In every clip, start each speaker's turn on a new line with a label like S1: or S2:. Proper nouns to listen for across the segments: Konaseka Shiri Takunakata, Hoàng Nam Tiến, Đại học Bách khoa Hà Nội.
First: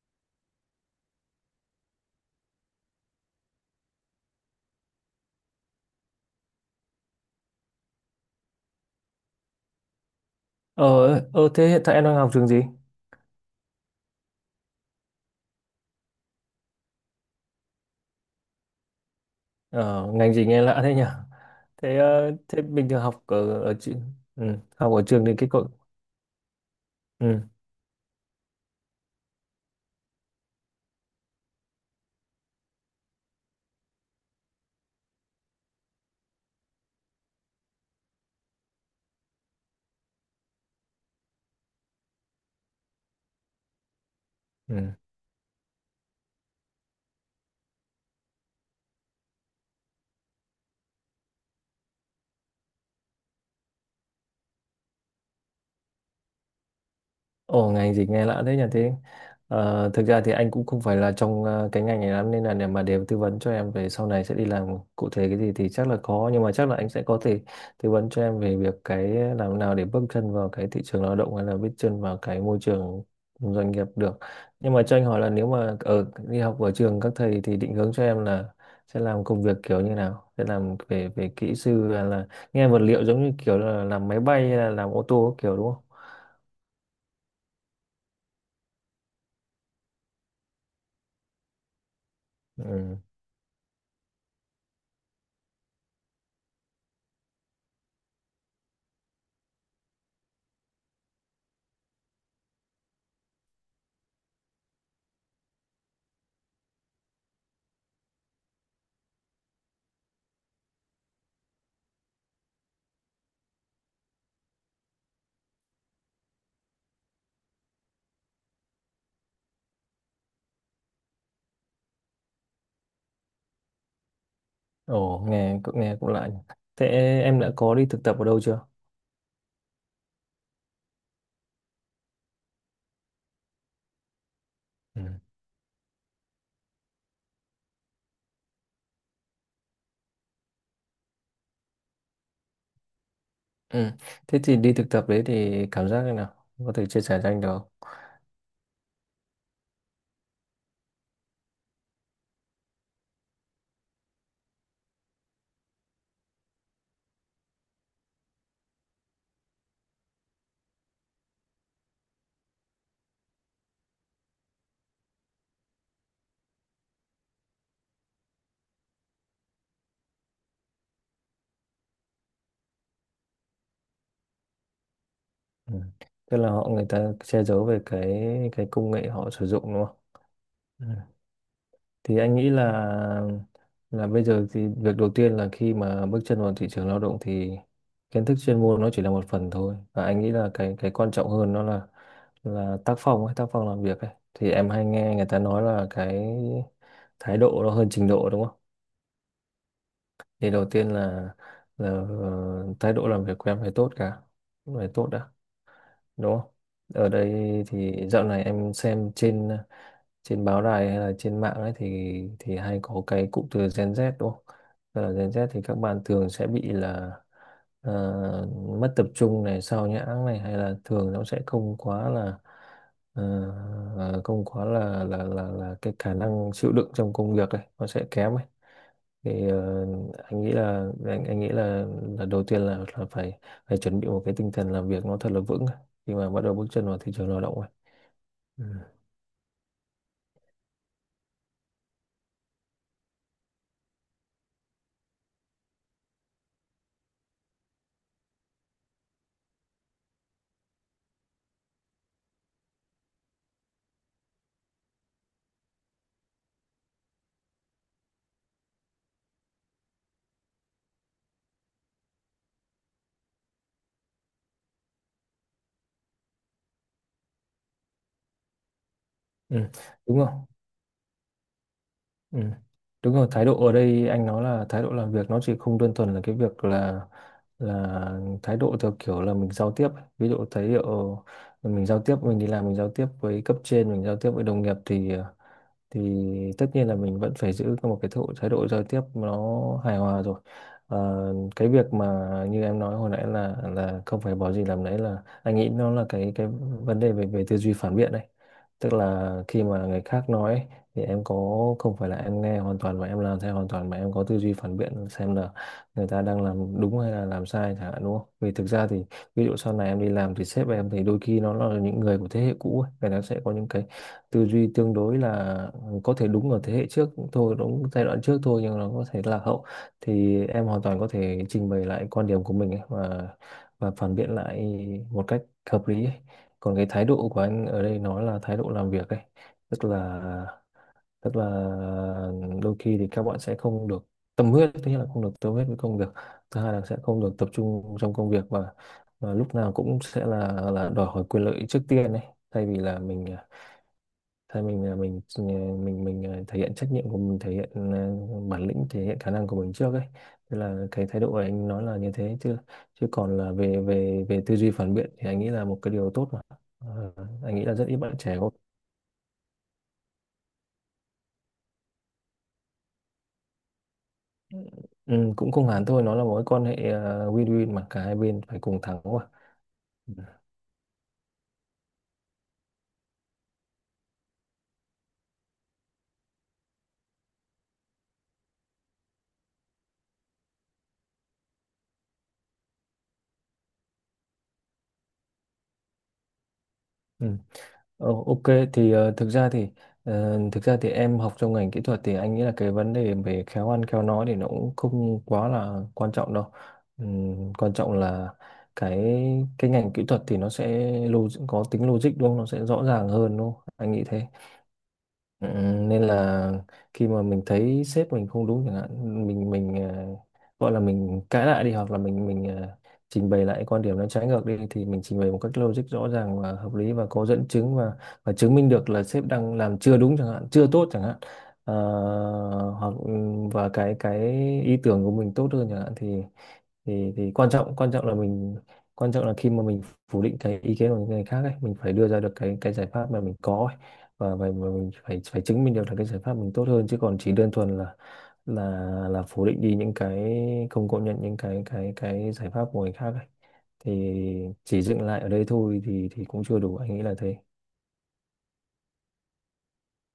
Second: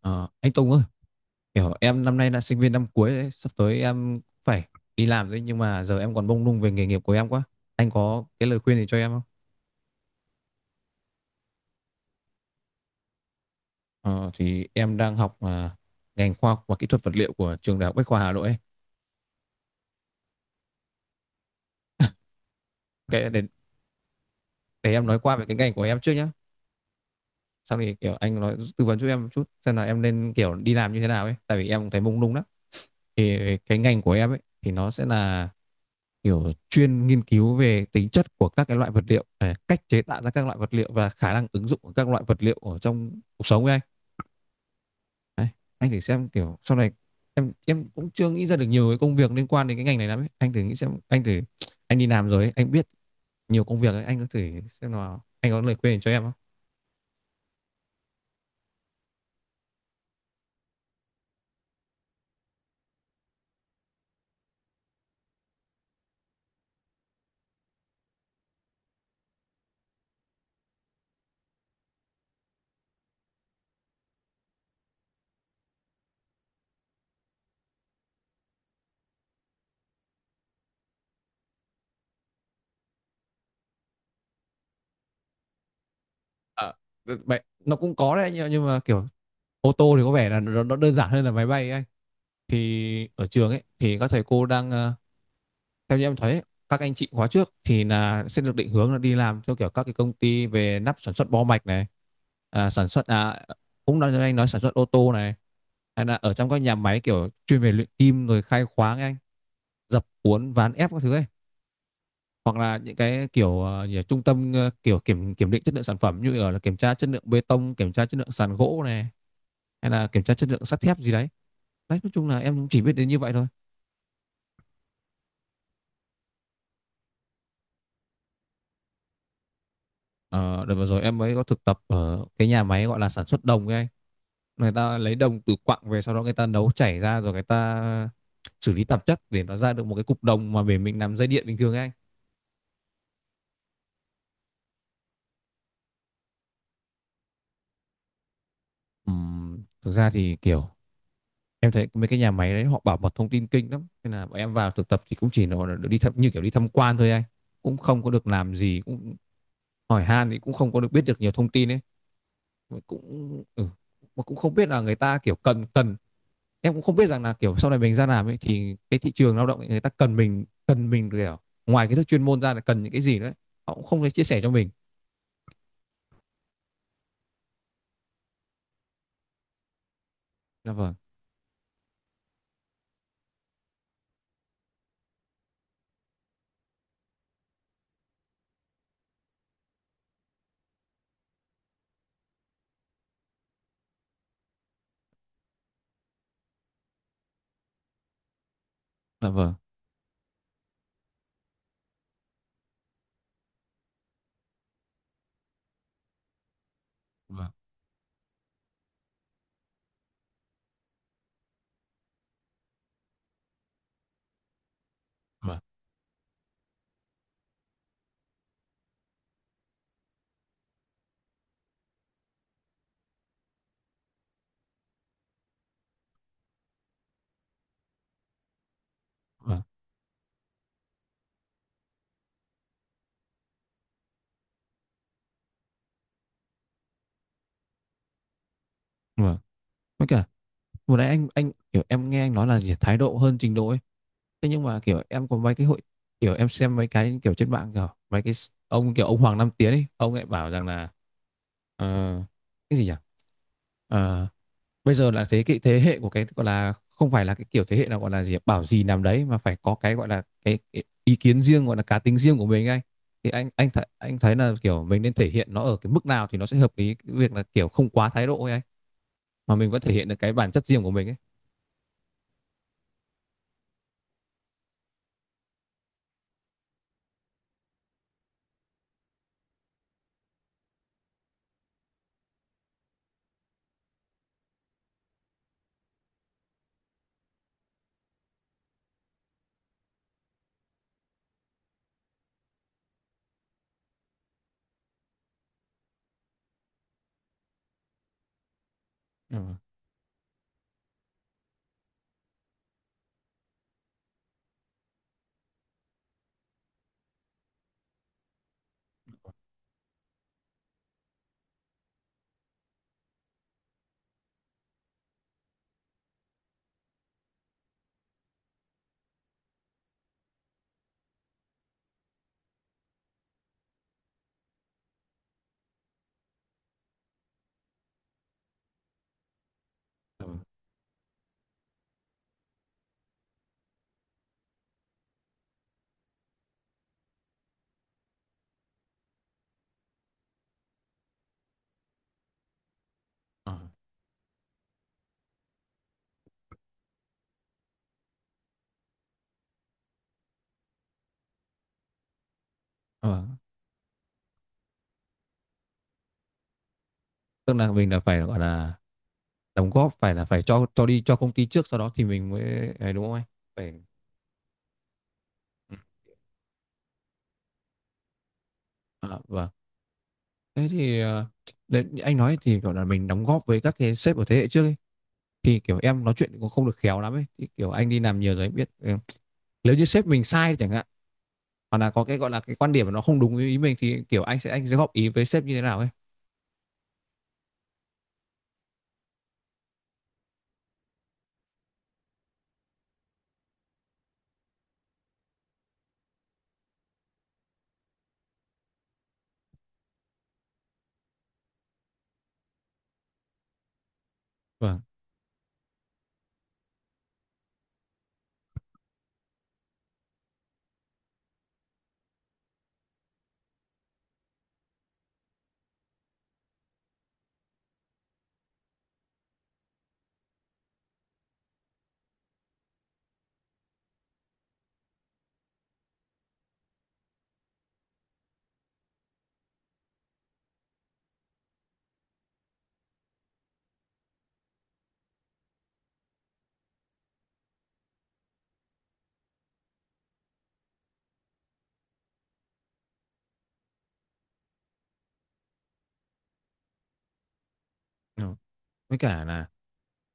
S1: Ờ, anh Tùng ơi, kiểu em năm nay là sinh viên năm cuối đấy, sắp tới em phải đi làm đấy nhưng mà giờ em còn mông lung về nghề nghiệp của em quá. Anh có cái lời khuyên gì cho em không?
S2: Ờ, Thế hiện tại em đang học trường gì?
S1: Ờ, thì em đang học ngành khoa học và kỹ thuật vật liệu của trường Đại học Bách khoa Hà Nội ấy.
S2: Ờ, Ngành gì nghe lạ thế nhỉ? Thế bình thường học
S1: Cái để,
S2: ở, ở chi- ừ,
S1: để
S2: học ở
S1: em nói
S2: trường thì
S1: qua về
S2: cái
S1: cái
S2: cậu.
S1: ngành của em trước nhá.
S2: Ừ,
S1: Sau thì kiểu anh nói tư vấn cho em một chút xem là em nên kiểu đi làm như thế nào ấy, tại vì em cũng thấy mông lung lắm. Thì cái ngành của em ấy thì nó sẽ là kiểu chuyên nghiên cứu về tính chất của các cái loại vật liệu, cách chế tạo ra các loại vật liệu và khả năng ứng dụng của các loại vật liệu ở trong cuộc sống ấy anh.
S2: ừ.
S1: Đấy, anh thử xem kiểu sau này em cũng chưa nghĩ ra được nhiều cái công việc liên quan đến cái ngành này lắm ấy. Anh thử nghĩ xem, anh đi làm rồi ấy, anh biết nhiều công việc ấy, anh có thử xem nào, anh có lời khuyên cho em không?
S2: Ồ, ngành gì nghe lạ thế nhỉ. Thế thực ra thì anh cũng không phải là trong cái ngành này lắm, nên là để tư vấn cho em về sau này sẽ đi làm cụ thể cái gì thì chắc là khó, nhưng mà chắc là anh sẽ có thể tư vấn cho em về việc cái làm nào để bước chân vào cái thị trường lao động hay là bước chân vào cái môi trường doanh nghiệp được. Nhưng mà cho anh hỏi là nếu mà ở đi học ở trường các thầy thì định hướng cho em là sẽ làm công việc kiểu như nào, sẽ làm về về kỹ sư hay là nghe vật liệu, giống như kiểu là làm máy bay hay là làm ô tô kiểu, đúng không?
S1: Ờ, Vậy nó cũng có đấy, nhưng mà kiểu ô tô thì có vẻ là nó đơn giản hơn là máy bay ấy anh.
S2: Ừ.
S1: Thì ở trường ấy thì các thầy cô đang theo như em thấy, các anh chị khóa trước thì là sẽ được định hướng là đi làm theo kiểu các cái công ty về nắp sản xuất bo mạch này, sản xuất, cũng nói anh nói sản xuất ô tô này, hay là ở trong các nhà máy kiểu chuyên về luyện kim rồi khai khoáng anh, dập uốn ván ép các thứ ấy, hoặc là những cái kiểu gì nhỉ, trung tâm kiểu kiểm kiểm định chất lượng sản phẩm như ở là kiểm tra chất lượng bê tông, kiểm tra chất lượng sàn gỗ này, hay là kiểm tra chất lượng sắt thép gì đấy. Đấy, nói chung là em cũng chỉ biết đến như vậy thôi.
S2: Ồ, nghe cũng lạ nhỉ. Thế em đã có đi thực tập ở đâu chưa?
S1: Ờ, Đợt vừa rồi em mới có thực tập ở cái nhà máy gọi là sản xuất đồng ấy anh. Người ta
S2: Ừ.
S1: lấy đồng từ quặng về, sau đó người ta nấu chảy ra rồi người ta xử lý tạp chất để nó ra được một cái cục đồng mà để mình làm dây điện bình thường ấy anh.
S2: Ừ. Thế thì đi thực tập đấy thì cảm giác thế nào? Có thể chia sẻ cho anh được không?
S1: Thực ra thì kiểu em thấy mấy cái nhà máy đấy họ bảo mật thông tin kinh lắm, nên là bọn em vào thực tập thì cũng chỉ là đi thăm như kiểu đi tham quan thôi anh, cũng không có được làm gì, cũng hỏi han thì cũng không có được biết được nhiều thông tin ấy, cũng ừ, mà cũng không biết là người ta kiểu cần cần em cũng không biết rằng là kiểu sau này mình ra làm ấy thì cái thị trường lao động ấy, người ta cần mình kiểu ngoài kiến thức chuyên môn ra là cần những cái gì nữa, họ cũng không thể chia sẻ cho mình.
S2: Ừ. Tức là họ, người ta che giấu về cái công nghệ họ sử dụng đúng không?
S1: Dạ
S2: Ừ.
S1: vâng.
S2: Thì anh nghĩ là bây giờ thì việc đầu tiên là khi mà bước chân vào thị trường lao động thì kiến thức chuyên môn nó chỉ là một phần thôi, và anh nghĩ là cái quan trọng hơn nó là tác phong ấy, tác phong làm việc ấy. Thì em hay nghe người ta nói là cái thái độ nó hơn trình độ, đúng không?
S1: Dạ vâng.
S2: Thì đầu tiên là thái độ làm việc của em phải tốt, cả phải tốt đã, đúng không? Ở
S1: Dạ vâng.
S2: đây thì dạo này em xem trên trên báo đài hay là trên mạng ấy, thì hay có cái cụm từ Gen Z đúng không? Tức là Gen Z
S1: Dạ
S2: thì các bạn thường sẽ bị là ờ, mất tập trung này, sao nhãng này, hay là thường nó sẽ không quá là ờ, không quá là cái khả năng chịu đựng trong công việc ấy nó sẽ kém ấy.
S1: vâng.
S2: Thì
S1: Dạ vâng.
S2: ờ, anh nghĩ là là đầu tiên là phải, chuẩn bị một cái tinh thần làm việc nó thật là vững khi mà bắt đầu bước chân vào thị trường lao động ấy. Ừ.
S1: Dạ vâng. Với cả vừa nãy anh kiểu em nghe anh nói là gì, thái độ hơn trình độ ấy, thế nhưng mà kiểu em có mấy cái hội, kiểu em xem mấy cái kiểu trên mạng, kiểu mấy cái ông, kiểu ông Hoàng Nam Tiến ấy, ông lại bảo rằng là, ờ, cái gì nhỉ. Ờ, Bây giờ là thế cái thế hệ của cái gọi là không phải là cái kiểu thế hệ nào gọi là gì bảo gì làm đấy mà phải có cái gọi là cái ý kiến riêng gọi là cá tính riêng của mình anh. Thì anh thấy là kiểu mình nên thể hiện nó ở cái mức nào thì nó sẽ hợp lý, cái việc là kiểu không quá thái độ ấy anh, mà
S2: Ừ.
S1: mình vẫn thể hiện được
S2: Đúng
S1: cái
S2: không?
S1: bản chất riêng của mình ấy.
S2: Ừ. Đúng rồi, thái độ ở đây anh nói là thái độ làm việc, nó chỉ không đơn thuần là cái việc là thái độ theo kiểu là mình giao tiếp ấy. Ví dụ thái độ mình giao tiếp, mình đi làm mình giao tiếp với cấp trên, mình giao tiếp với đồng nghiệp thì thì tất nhiên là mình vẫn phải giữ một cái thái độ giao tiếp nó hài hòa rồi. Cái việc mà như em nói hồi nãy là không phải bỏ gì làm nấy, là anh nghĩ nó là cái vấn đề về về tư duy phản biện đấy. Tức là
S1: Ừ.
S2: khi mà người khác nói ấy, thì em có, không phải là em nghe hoàn toàn và em làm theo hoàn toàn, mà em có tư duy phản biện xem là người ta đang làm đúng hay là làm sai chẳng hạn, đúng không? Vì thực ra thì, ví dụ sau này em đi làm thì sếp em thì đôi khi nó là những người của thế hệ cũ ấy. Người ta sẽ có những cái tư duy tương đối là có thể đúng ở thế hệ trước thôi, đúng giai đoạn trước thôi, nhưng nó có thể lạc hậu. Thì em hoàn toàn có thể trình bày lại quan điểm của mình ấy, và phản biện lại một cách hợp lý ấy. Còn cái thái độ của anh ở đây nó là thái độ làm việc ấy. tức là
S1: Ừ.
S2: tức là đôi khi thì các bạn sẽ không được tâm huyết, thứ nhất là không được tâm huyết với công việc, thứ hai là sẽ không được tập trung trong công việc, và lúc nào cũng sẽ là đòi hỏi quyền lợi trước tiên ấy, thay vì là mình.
S1: Ừ.
S2: Thế mình thể hiện trách nhiệm của mình, thể hiện bản lĩnh, thể hiện khả năng của mình trước ấy. Thế là cái thái độ của anh nói là như thế, chứ chứ
S1: Ừ.
S2: còn là về về về tư duy phản biện thì anh nghĩ là một cái điều tốt mà. Ờ, anh
S1: Tức
S2: nghĩ
S1: là
S2: là rất
S1: mình
S2: ít
S1: là
S2: bạn
S1: phải
S2: trẻ
S1: gọi
S2: có.
S1: là đóng góp, phải là phải cho đi cho công ty trước, sau đó thì mình mới ấy, đúng không anh? Phải.
S2: Ừ, cũng không
S1: Ừ.
S2: hẳn thôi, nó là mối quan hệ win-win, mà cả hai bên phải cùng thắng
S1: À,
S2: mà.
S1: vâng.
S2: Ừ.
S1: Thế thì đấy, anh nói thì gọi là mình đóng góp với các cái sếp ở thế hệ trước ấy. Thì kiểu em nói chuyện cũng không được khéo lắm ấy, thì kiểu anh đi làm nhiều rồi anh biết ừ. Nếu như sếp mình sai chẳng hạn, hoặc là có cái gọi là cái quan điểm mà nó không đúng ý mình, thì kiểu anh sẽ góp ý với sếp như thế nào ấy?
S2: Ừ. Ok, thì thực ra thì em học trong ngành kỹ thuật thì anh nghĩ là cái vấn đề về khéo ăn khéo nói thì nó cũng không quá là quan trọng đâu. Quan trọng là cái cái ngành kỹ thuật thì nó sẽ có tính logic đúng không? Nó sẽ rõ ràng hơn đúng không? Anh nghĩ thế.
S1: Vâng.
S2: Ừ, nên là khi mà mình thấy sếp mình không đúng chẳng hạn, gọi là mình cãi lại đi, hoặc là trình bày lại quan điểm nó trái ngược đi, thì mình trình bày một cách logic, rõ ràng và hợp lý và có dẫn chứng, và chứng minh được là sếp đang làm chưa đúng chẳng hạn, chưa tốt chẳng hạn. Ờ, hoặc ừ, và cái ý tưởng của mình tốt hơn chẳng hạn, thì quan trọng, quan trọng là mình quan trọng là khi mà mình phủ định cái ý kiến của những người khác ấy, mình phải đưa ra được cái giải pháp mà mình có ấy. Và mình phải phải chứng minh được là cái giải pháp mình tốt hơn, chứ còn chỉ đơn thuần là là phủ định đi những cái, không công nhận những cái giải pháp của người khác ấy, thì chỉ dừng lại ở đây thôi thì cũng chưa đủ, anh nghĩ là thế.
S1: Ừ. Với cả là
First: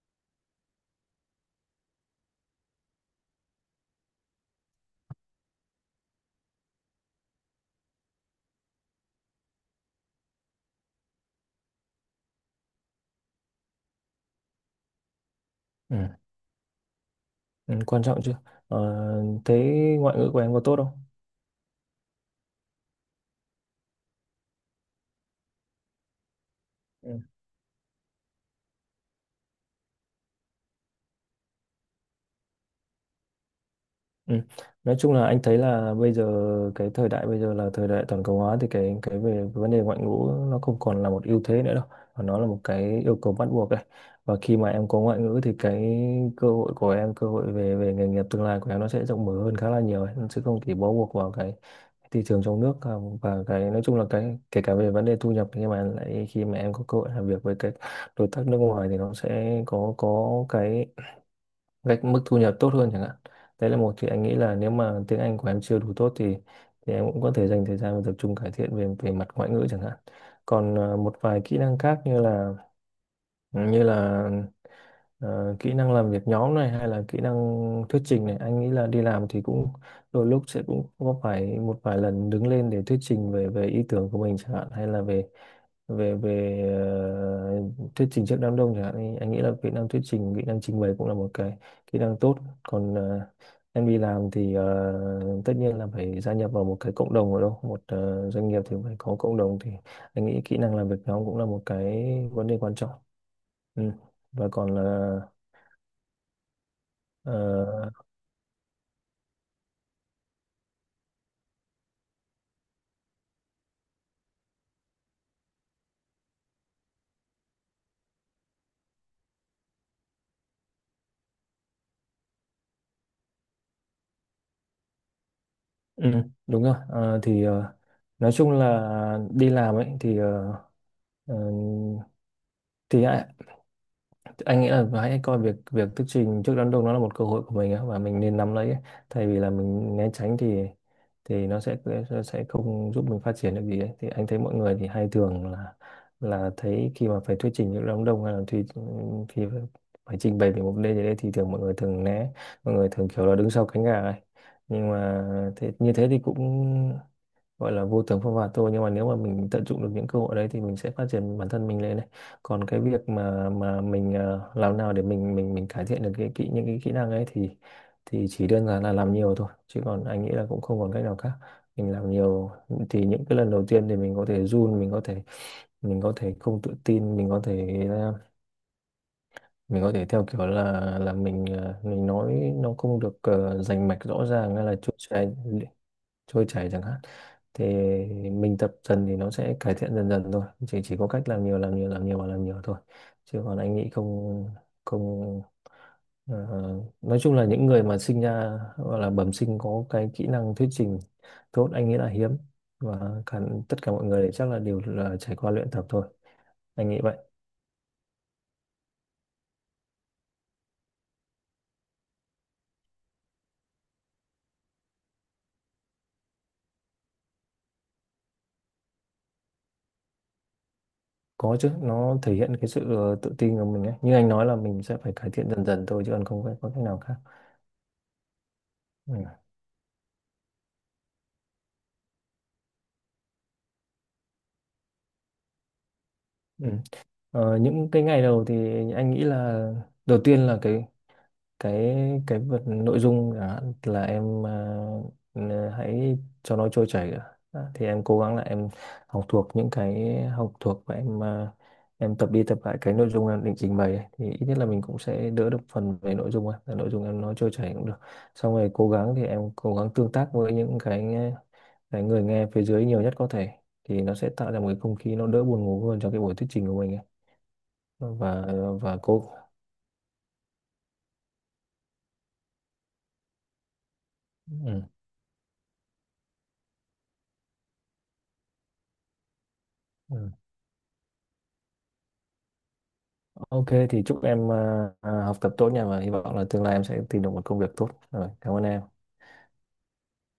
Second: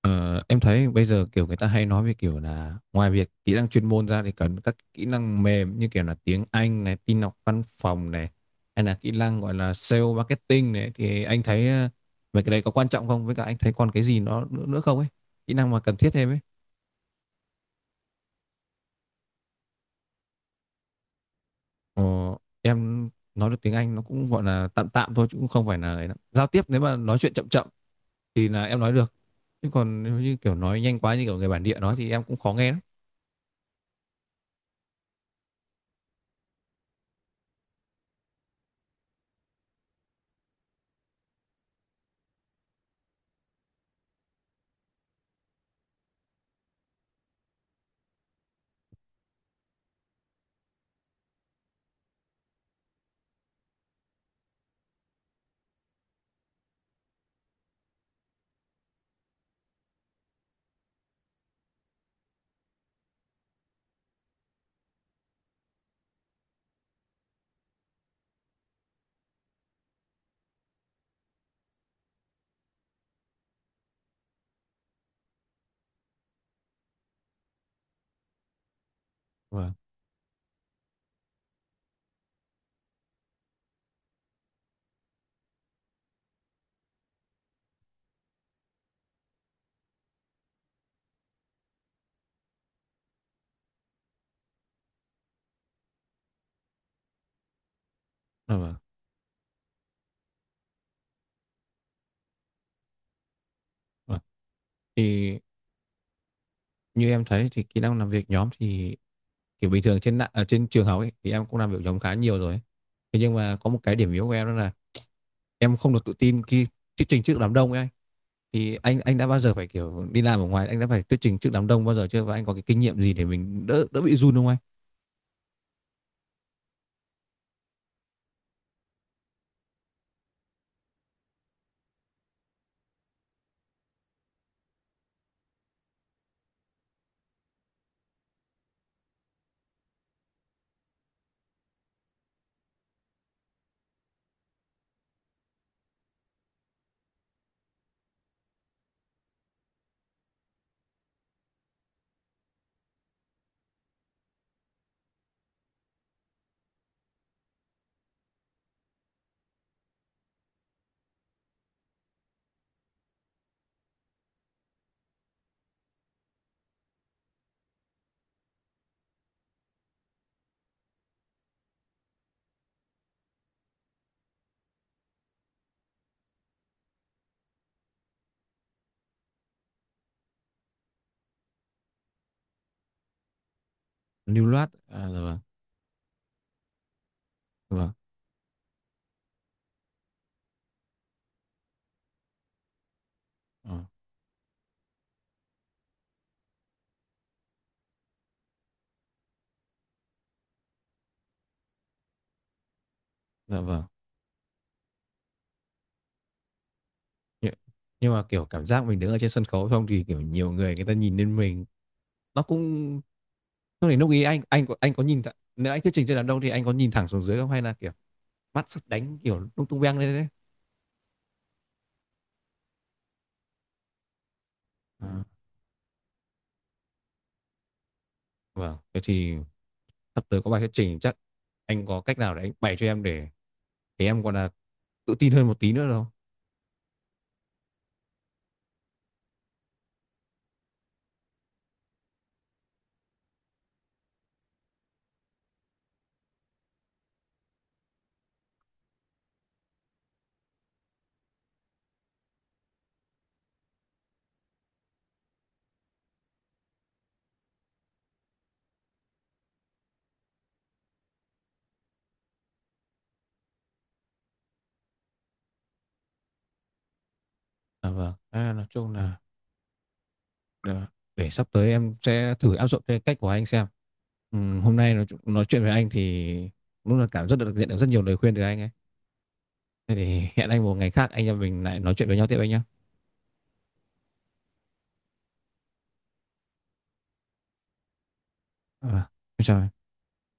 S1: em thấy bây giờ kiểu người ta hay nói về kiểu là ngoài việc kỹ năng chuyên môn ra thì cần các kỹ năng mềm như kiểu là tiếng Anh này, tin học văn phòng này, hay là kỹ năng gọi là sale marketing này, thì anh thấy mấy cái đấy có quan trọng không, với cả anh thấy còn cái gì nó nữa không ấy, kỹ năng mà
S2: Ừ.
S1: cần thiết thêm ấy.
S2: Ừ, quan trọng chứ. ờ, Thế ngoại ngữ của em có tốt không?
S1: Ờ, em nói được tiếng Anh nó cũng gọi là tạm tạm thôi chứ cũng không phải là ấy lắm. Giao tiếp nếu mà nói chuyện chậm chậm thì là em nói được. Chứ còn nếu như kiểu nói nhanh quá như kiểu người bản địa nói thì em cũng khó nghe lắm.
S2: Ừ. Nói chung là anh thấy là bây giờ cái thời đại bây giờ là thời đại toàn cầu hóa, thì cái về vấn đề ngoại ngữ nó không còn là một ưu thế nữa đâu, mà nó là một cái yêu cầu bắt buộc đấy. Và khi mà em có ngoại ngữ thì cái cơ hội của em, cơ hội về về nghề nghiệp tương lai của em nó sẽ rộng mở hơn khá là nhiều ấy. Nó sẽ không chỉ bó buộc vào cái thị trường trong nước và cái nói chung là cái kể cả về vấn đề thu nhập. Nhưng mà lại khi mà em có cơ hội làm việc với các đối tác nước ngoài thì nó sẽ có cái gạch mức thu nhập tốt hơn chẳng hạn. Đấy là một. Thì anh nghĩ là nếu mà tiếng Anh của em chưa đủ tốt thì em cũng có thể dành thời gian và tập trung cải thiện về về mặt ngoại ngữ chẳng hạn. Còn một vài kỹ năng khác như là như là kỹ năng làm việc nhóm này hay là kỹ năng thuyết trình này, anh nghĩ là đi làm thì cũng
S1: Vâng.
S2: đôi lúc sẽ cũng có phải một vài lần đứng lên để thuyết trình về về ý tưởng của mình chẳng hạn, hay là về về về ờ, thuyết trình trước đám đông chẳng hạn, thì anh nghĩ là kỹ năng thuyết trình, kỹ năng trình bày cũng là một cái kỹ năng tốt. Còn em đi làm thì tất nhiên là phải gia nhập vào một cái cộng đồng, ở đâu một doanh
S1: À,
S2: nghiệp thì
S1: vâng.
S2: phải có cộng đồng, thì anh nghĩ kỹ năng làm việc nhóm cũng là một cái vấn đề quan trọng. Ừ.
S1: Vâng.
S2: Và còn là
S1: Thì như em thấy thì kỹ năng
S2: ờ,
S1: làm việc nhóm thì kiểu bình thường ở trên trường học ấy thì em cũng làm việc nhóm khá nhiều rồi ấy. Thế nhưng mà có một cái điểm yếu của em đó là em không được tự tin khi thuyết trình trước đám đông ấy anh. Thì anh đã bao giờ phải kiểu đi làm ở ngoài, anh đã phải thuyết trình trước đám đông bao giờ chưa, và anh có cái kinh nghiệm gì để mình đỡ đỡ bị run không anh?
S2: ừ, đúng rồi. Nói chung là đi làm ấy thì ờ, thì ai- anh nghĩ là hãy coi việc việc thuyết trình trước đám đông nó là một cơ hội của mình á, và mình nên nắm lấy ấy. Thay vì là mình né tránh thì thì nó sẽ nó sẽ không giúp mình phát triển được gì ấy. Thì anh thấy mọi người thì hay thường là thấy khi mà phải thuyết trình trước đám đông, hay là thì khi phải phải trình bày về một vấn đề gì đấy thì thường mọi người thường kiểu là đứng sau cánh gà ấy. Nhưng mà như thế thì cũng gọi là vô tướng phong phạt thôi. Nhưng mà nếu mà mình tận dụng được những cơ hội đấy thì mình sẽ phát triển bản thân mình lên này. Còn cái việc mà làm nào để mình cải thiện được cái kỹ những cái kỹ năng ấy thì chỉ đơn giản là làm nhiều thôi, chứ còn anh nghĩ là cũng không còn cách nào khác. Mình làm nhiều thì những cái lần đầu tiên thì mình có thể run, mình có thể không tự tin, mình có thể theo kiểu là mình nói nó không được, rành mạch rõ
S1: Lưu
S2: ràng hay
S1: loát.
S2: là
S1: À, dạ vâng.
S2: trôi chảy chẳng hạn. Thì
S1: Dạ vâng.
S2: mình tập dần thì nó sẽ cải thiện dần dần thôi, chỉ có cách làm nhiều, làm nhiều, làm nhiều và làm nhiều thôi. Chứ còn anh
S1: ờ,
S2: nghĩ không, không, ờ, nói chung là những người mà sinh ra gọi là bẩm sinh có cái kỹ năng thuyết trình tốt, anh nghĩ là hiếm. Và cả
S1: dạ
S2: tất
S1: vâng.
S2: cả mọi người chắc là đều là trải qua luyện tập thôi, anh nghĩ vậy.
S1: nhưng, nhưng mà kiểu cảm giác mình đứng ở trên sân khấu xong thì kiểu nhiều người, người ta nhìn lên mình nó cũng, lúc ý anh có nhìn thẳng- nếu anh thuyết trình trên đám đông thì anh có nhìn thẳng xuống dưới không, hay là kiểu mắt sắp đánh kiểu lung tung beng lên đấy?
S2: Có chứ, nó thể hiện cái sự tự tin của mình ấy. Như anh nói là mình sẽ phải
S1: À,
S2: cải thiện dần dần thôi, chứ còn không phải có cách nào khác.
S1: vâng. Thế
S2: Ừ.
S1: thì sắp tới có bài thuyết trình chắc, anh có cách nào để anh bày cho em để em còn là tự tin hơn một tí nữa đâu.
S2: Ừ. Những cái ngày đầu thì anh nghĩ là đầu tiên là cái cái vật nội dung chẳng hạn, là em hãy cho nó trôi chảy đã. Đã, thì em cố gắng là em học thuộc, và em tập đi tập lại cái nội dung em định trình bày ấy. Thì ít nhất là mình cũng sẽ đỡ được phần về nội dung ấy. Là nội dung em nói trôi chảy cũng được. Xong rồi cố gắng tương tác với những cái người nghe phía dưới nhiều nhất có thể, thì nó sẽ tạo ra một cái không khí nó đỡ buồn ngủ hơn cho cái buổi thuyết trình của mình ấy.
S1: À, vâng.
S2: Và
S1: À, nói chung
S2: và cô.
S1: là để sắp tới em sẽ thử áp dụng cái cách của anh xem. Hôm
S2: Ừ.
S1: nay nói chuyện với anh thì đúng là rất được nhận được rất nhiều lời khuyên từ anh ấy. Thế
S2: Ừ.
S1: thì hẹn anh một ngày khác anh em mình lại nói chuyện với nhau tiếp anh nhé.
S2: Ok thì chúc em học tập tốt nha, và hy vọng là tương lai em sẽ tìm được một công việc tốt, rồi cảm ơn
S1: Ờ,
S2: em.
S1: em chào anh.